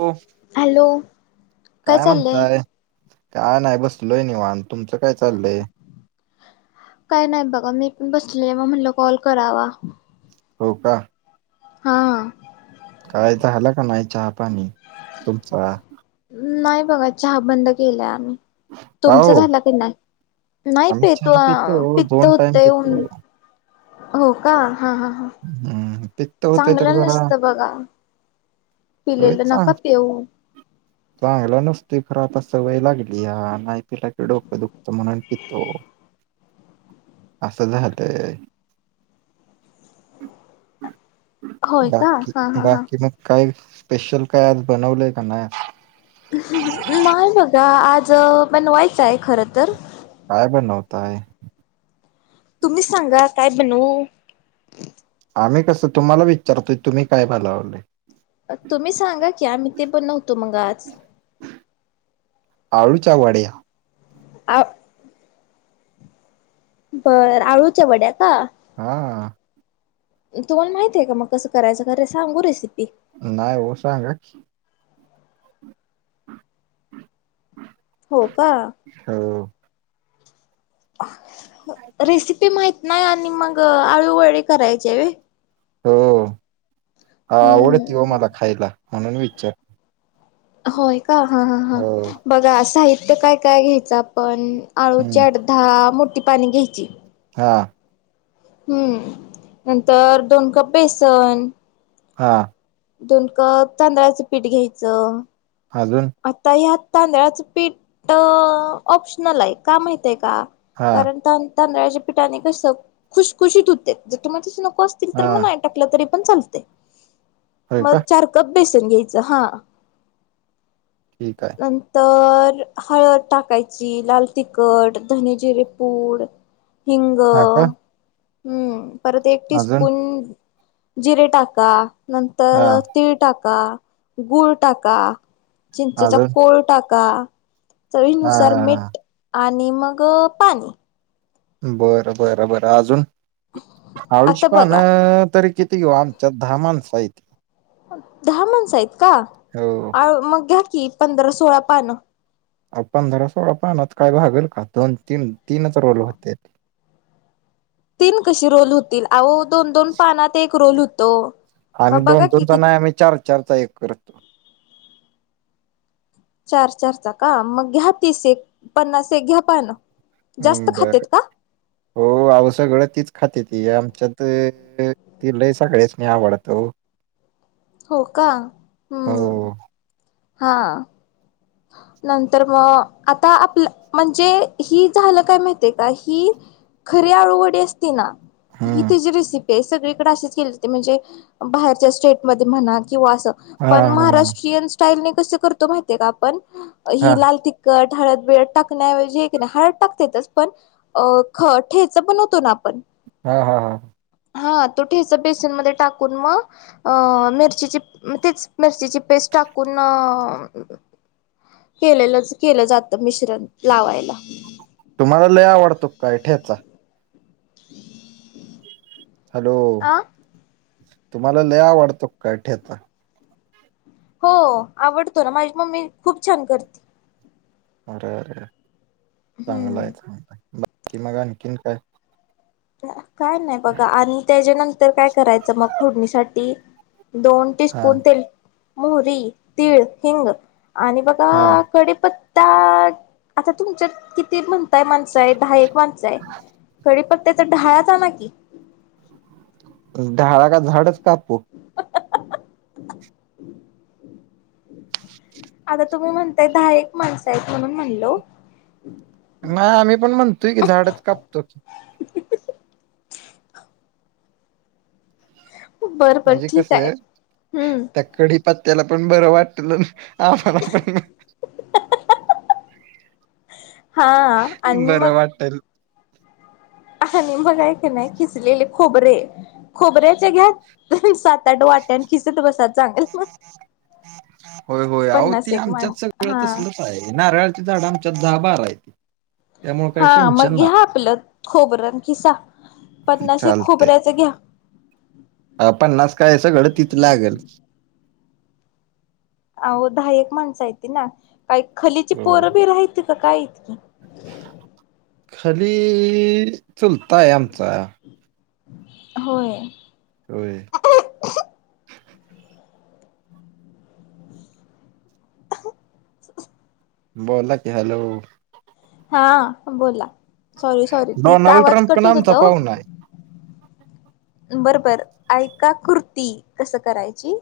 Low. Hello काय म्हणताय? काय नाही बसलोय निवांत. तुमचं काय चाललय? काही नाही बघा. मी पण बसलेले म म्हटलं कॉल करावा. हो का? हा. काय झाला का नाही चहापाणी तुमचा? नाही बघा चहा बंद केलाय आम्ही. का तुमचा हो झालं की नाही? नाही आम्ही पेत ओ चहा अ पितो पित्त दोन होत टाइम म्हणून. पितो हो का? हा ह ह. हम्म, पित्त होतंय तर चांगलं जरा नसतं बघा. रोज पिलेलं. नका चांग पेऊ. चांगलं नसतय, खर आता सवय लागलीया नाही पिल की डोकं दुखतं म्हणून पितो. [inaudible] असं झालंतय. होय का बाकी, हा हा हा बाकी मग काय स्पेशल काय आज बनवलंय का न्हाय? नाही बघा, आज बनवायचंय खर तर. काय बनवताय? तुम्ही सांगा काय बनवू. आम्ही कसं? तुम्हाला विचारतोय तुम्ही काय बनावलय? अ तुम्ही सांगा की आम्ही ते बनवतो मग आज. आळूच्या वड्या आ बरं, आळूच्या वड्या का? हा. तुम्हाला माहतीये का मग कसं करायचं? [unintelligible] सांगू रेसिपी? नाय हो, सांगा की. [inaudible] हो का. हो. रेसिपी माहित नाय, आणि मग आळूवडी करायचीये व्हय? हो आवडती हो हम्म मला खायला, म्हणून विचार होय का? हा हा हा, हो बघा साहित्य काय काय घ्यायचं आपण आळूची हम्म आठ दहा मोठी पान घ्यायची. हा. हम्म नंतर दोन कप बेसन हा. दोन कप तांदळाचं पीठ घ्यायचं. अजून? आता ह्यात तांदळाचं पीठ ऑप्शनल आहे. का माहित आहे का? हा कारण तान तांदळाच्या पीठाने कस खुशखुशीत होते. जर तुम्हाला तस नको असतील तर हा म नाय टाकल तरी पण चालते. होय का मग चार कप बेसन घ्यायच हा. ठीक आहे. नंतर हळद टाकायची, लाल तिखट, धने जिरे पूड हिंग हा का? हम्म परत एक अजून टीस्पून जिरे टाका. हा नंतर तीळ टाका, गूळ टाका. चिंचेचा अजून कोळ टाका. हा चवीनुसार हा हा मीठ आणि मग पाणी. बरं बरं बरं, अजून? अळूची आता पान बघा तरी किती घेऊ? आम च्यात दहा माणसं आहेत. दहा माणसं आहेत का? हो आ मग घ्या की पंधरा सोळा पानं. अहो पंधरा सोळा पानात काय भागल का? दोन, तीन, तीनच रोल होत्यात. तीन कशे रोल होतील? अहो दोन दोन, पानात एक रोल होत आम्ही दोन दोनचा नाही, आम्ही चार चार, चा एक करतो. चार चार चा का? मग घ्या तीस एक, पन्नास एक घ्या पान. हम् बरं. [inaudible] ओ आव सगळं तीच खाते ती. आमच्यात ति लयं सगळयासनी आवडतं ओ. हो का. हम्म, हो [inaudible] हा. नंतर मग, आता आपलं म्हणजे ही झालं काय माहितीय का? ही खरी आळुवडी असती ना, ही हम्म तीची रेसिपी ते सगळीकडे असंच केलेत, म्हणजे बाहेरच्या स्टेट मध्ये म्हणा किंवा असं हा पण हा महाराष्ट्रीयन स्टाईलने कस करतो माहितीय का आपण? हे हा लाल त कट हळद बिळत टाकण्या एवजी की नाही, हळद टाकत्यातच पण अ ख ठेचा बनवतो ना आपण हा हा हा. हा, तो ठेचा बेसनमध्ये टाकून मग अ मिरचीची तीच मिरचीची पेस्ट टाकून अ केलेलंच, केलं जातं मिश्रण लावायला. तुम्हाला लय आवडतो काय ठेचा? [inaudible] हॅलो. आ. [inaudible] तुम्हाला लयं आवडतो काय ठेचा? हो. आवडतो ना, माझी मम्मी खूप छान करते. अरे अरे! [inaudible] चांगलं हम्म. आहे, चांगलं आहे. बाकी मग आणखीन काय? काय नाही बघा. आणि त्याच्यानंतर काय करायचं? मग फोडणीसाठी दोन हा टीस्पून तेल, मोहरी, तीळ, हिंग आणि हा बघा कडीप त्ताऋ आता तुमच्यात किती म्हणताय माणसं आहे, दहा एक माणसं आहे. कडी त्याचा ढाळचा आना की. ढाळा का? झाडच कापू. आता तुम्ही म्हणताय, दहा एक माणसं आहेत म्हणून म्हणलो. नाही आम्ही पण म्हणतोय की, झाडच कापतो. बरं बरं म्हणजे ठीक कस आहे? हम्म त्या कडी पत्त्याला पण बरं वाटल, आम्हाला पण [unintelligible] हा. आणि मग बरं वाटल. आणि मग ये की नाही, किसलेले खोबरे, खोबऱ्याच्या घ्या. सात आठ वाट्या. अन खिसत बसा चांगल. होय [inaudible] पन्नास एक माणस हा. आय नारळांची झाडं आमच्या इथं दहा बारा आहे. त्यामुळे काही हा मग टेन्शन घ्या नाही आपलं खोबर, अन किसा. पन्नास एक चालतंय खोबऱ्याच घ्या. अ पन्नास काय? सगळं तिथं लागल. अहो दहा एक माणस आहेत ना, काय खलीची हो. पोरं बीर आहेत की काय इतकी? खली चुलताय आमचा. [inaudible] होय. होय. [inaudible] बोला की, हॅलो. हा बोला सॉरी, सॉरी ते डोनाल्ड आवाज ट्रम्प पण कट होत आमचा होता ओ. पाहुणा आहे बरं बरं. ऐका कुर्ती कसं करायची?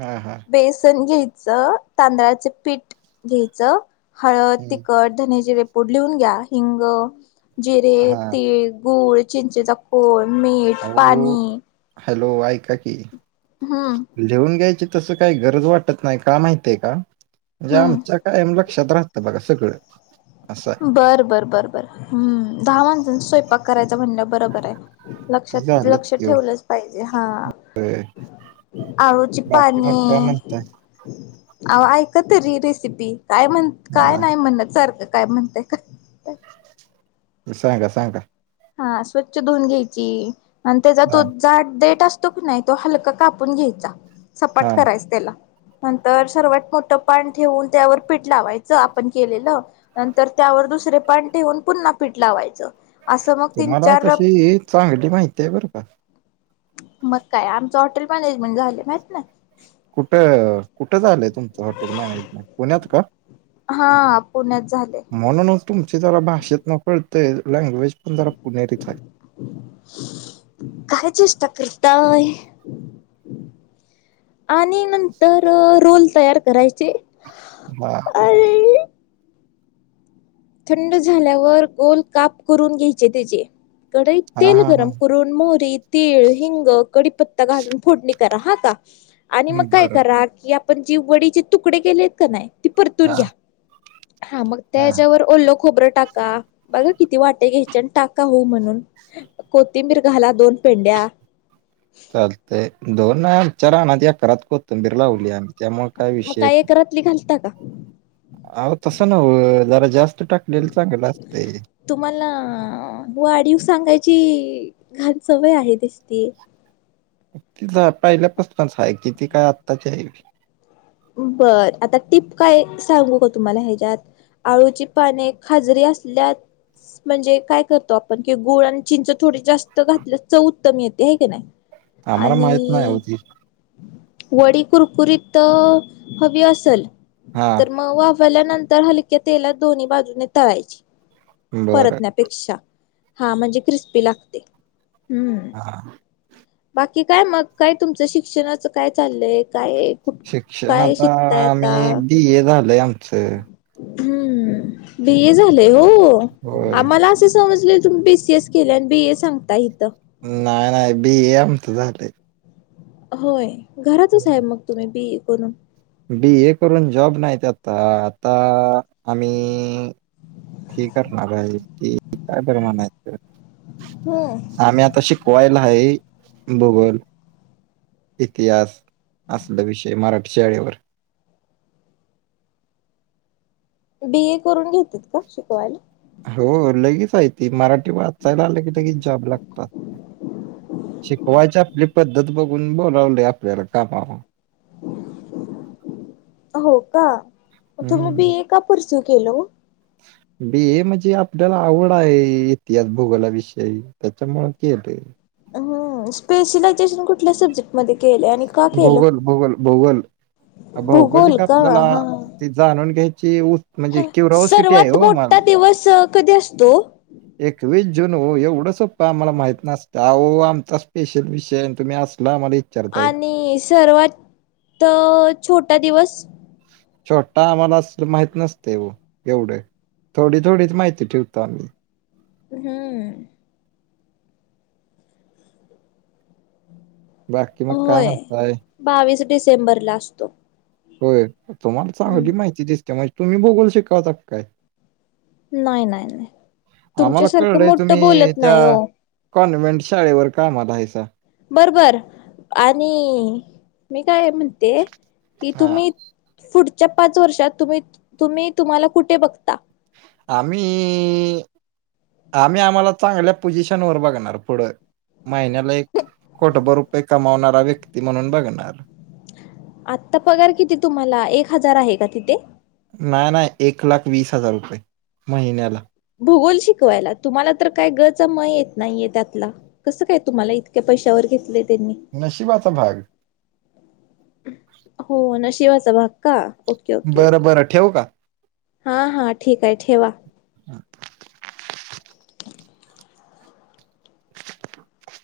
हा हा. बेसन घ्यायचं, तांदळाच पीठ घ्यायचं. हळंद हम्म, तिखट धनेचे रेपूंड लिहूंन घ्यां हिंग जिरे हा तीळ गूंळ चिंचेचा कोळमीठ हो हॅलो आयकां कि हम्मं लिहूंन घ्यायची तसं कांहीं गरंज वाटतं नाहीं कां माहितीय कां म्हणजे आमच्या हम्म कायंम लक्षांत राहतं बघां सगळं चं बरं बरं बरं बरं हं दहा माणसांचा स्वयंपाक करांयचा म्हणलं बरोबर आहे ते लक्षांत झालंच लंक्ष की ठेवलंच पाहिजे हां होय. आळूंची बाकी मग पाणे काय म्हणताय अहो वोऐक तरी रेसिपी कायं म्हणं हा. कायं नाहीं म्हणणं सारखं कामं म्हणतंय कां सांगा सांगा हां स्वंच्छ धुवूंन घ्यायची आणि त्यांचा तूं हा देठं असतो की नाहीं तो हल्कां कापूंन घ्यायचां सपांट हा करायचां त्यांला नंतर सर्वात मोठं पानं ठेवूंन त्यांवर पीठ लावायचं आपणं केलेलं नंतर त्यांवर दुसरे पांण ठेवऊंन पुन्हां पीठ लावायचं असं मग तीन तुम्हांला चार तशी चांगली माहिती आहे बरंका मंग कायं आमचं हॉटेल मॅनेजमेंट झालं माहित नाहीं कुठं कुठं झालंय तुमचं हॉटेल मॅनेजमेंट पुण्यांत कां हां पुण्यांत झाले म्हणूंन तुमची जरां भाषेत नकळते लँग्वेज पणं जरां पुणेरीच आहे कायं चेष्टा करतांय आणि नंतर रोलोल तयार करायचे हां अरे थंड झाल्यांवरं गोलं कांप करूंन घ्यायचे त्याचे कडई हा तेल हा हा गरमं करूंन मोरी तीळ हिंग कडीपता घालूंन फोडणी करां हां कां आणि मंग कायं बरं करां की आपणं जी वडीचे तुकडे केेलेत कां नाहीं ती परतूंन हा घ्यां हां मंग हा त्यांत ओल्लो खोबरं टाकां बघां किती वाटे घ्यायचे आणि टाकां हो म्हणूंन कोथिंबीरघांला दोन पेंड्यां चालतंय दोन आमच्यां राहनांत एकरांत कोथंबीर लावली आम्हीं त्यांमुळे कायं विषय येतं नाहीं इटली घालतां कां अंव तसं नववं जरां जास्तं टाकलेल चांगल असतं तुम्हांला वाढीव सांगायची घांण सवंय आहे दिसती ति पहिल्यापस्तानचं आहे कि ती कायं आत्ताची आहे बरं आंता टिप कायं सांगू कां तुम्हांला ह्यांच्यात आळूंची पानें खाजरी असल्यां म्हणजे कायं करतो आपणं की गुंळ आणि चिंच थोडी जास्तं घातली चवं उत्तम येते आहे की नाहीं आम्हाला माहित नाही हो आणि ती वडी कुरकुरीत हवी असेल हा तरं मंग वांफ ल्यां नंतर हलक्यां तेलांत दोन्ही बाजूंने तळांयची बरं परंत नं पेक्षा हां म्हणजे क्रिस्पी लागते् हां बाकी कायं मंग कायं तुमचं शिक्षणाचं कायं चाललंय कायं कुं शिक्षणं आंता आम्हीं बी ए झालंय आमचं हम्मं बी ए झालेय हो होय आम्हांला असे समजले तुम्हीं बी सी तेच केल्या आणि बी ए हे सांता इथं. नाही नाही. बी ए आमचं झालंय. होय. घरातच साहेब मग तुम्ही बी करून? बी ए करून जॉब नाहीत आता. आता आम्ही हे करणार आहे ते काय बरं म्हणायचं? हो. आम्ही आता शिकवायला आहे. भूगोल, इतिहास असलं विषय मराठी शाळेवर. बी ए करून घेतेत का शिकवाय? हो. लगेच आहे त मराठी वाचायला आले की लगेच जॉब लागतात. शिकवायची आपली पद्धत बघून बोलावले आपल्याला कामावर. हो का. हम्म तुम्ही बी ए का परसू केलो. बी ए म्हणजे आपल्याला आवड आहे इतिहास, भूगोलाविषयी त्यांच्यामुळ केलंय. हम्म. स्पेशलायझेशन कुठल्या सब्जेक्ट मध्ये केलं? आणि का केलं? भूगोल भूगोल भूगोल भूगोल भौगोलिक का? आपल्याला हा. ते जाणून घ्यायची उत म्हणजे क्युरॉसिटी आहे सर्वात हो मोठ मला दिवस कधी असतो ओ? एकवीस जून ओ एवढं सोप्पं आम्हाला माहित नसतं आवो आमचा स्पेशल विषय तुम्ही असल आम्हा आणि सर्वात छोटा दिवस. छोटा आम्हाला अस माहित नसते व एवढे. थोडी थोडीच माहिती ठेवतो आम्ही. हम्. बाकी मग काय होय म्हणताय? बावीस डिसेंबरला असतो. होय. तुम्हाला चांगली हम्म माहिती दिसते म्हणजे तुम्ही भूगोल शिकावतात काय? नाही नाही नाही आम्हाला तुमच्यासारखं कळलंय मोठं तुम्ही बोलत त्या नाही हो कॉन्व्हेंट शाळेवर कामाला हायसा. बरोबर. आणि मी काय म्हणते कि हा. तुम्ही पुढच्या पाच वर्षात तुम्ही तुम्ही तुम्हाला कुठे बघता? आम्ही आम्ही आम्हाला चांगल्या पोझिशन वर बघणार पुढं. महिन्याला एक कोटबर रुपये कमावणारा व्यक्ती म्हणून बघणार. आत्ता पगार किती तुम्हाला एक हजार आहे का तिथे? नाही नाही. एक लाख वीस हजार रुपये महिन्याला. भूगोल शिकवायला तुम्हाला तर काय ग चा म येत नाहीये त्यातला. कसं काय तुम्हाला इतक्या पैशावर घेतलंय त्यांनी. नशिबाचा भाग. हो. नशिबाचा भाग का. ओके ओके बरं ओके. बरं ठेवू का? हा हा ठीक आहे ठेवा. [inaudible] [unintelligible]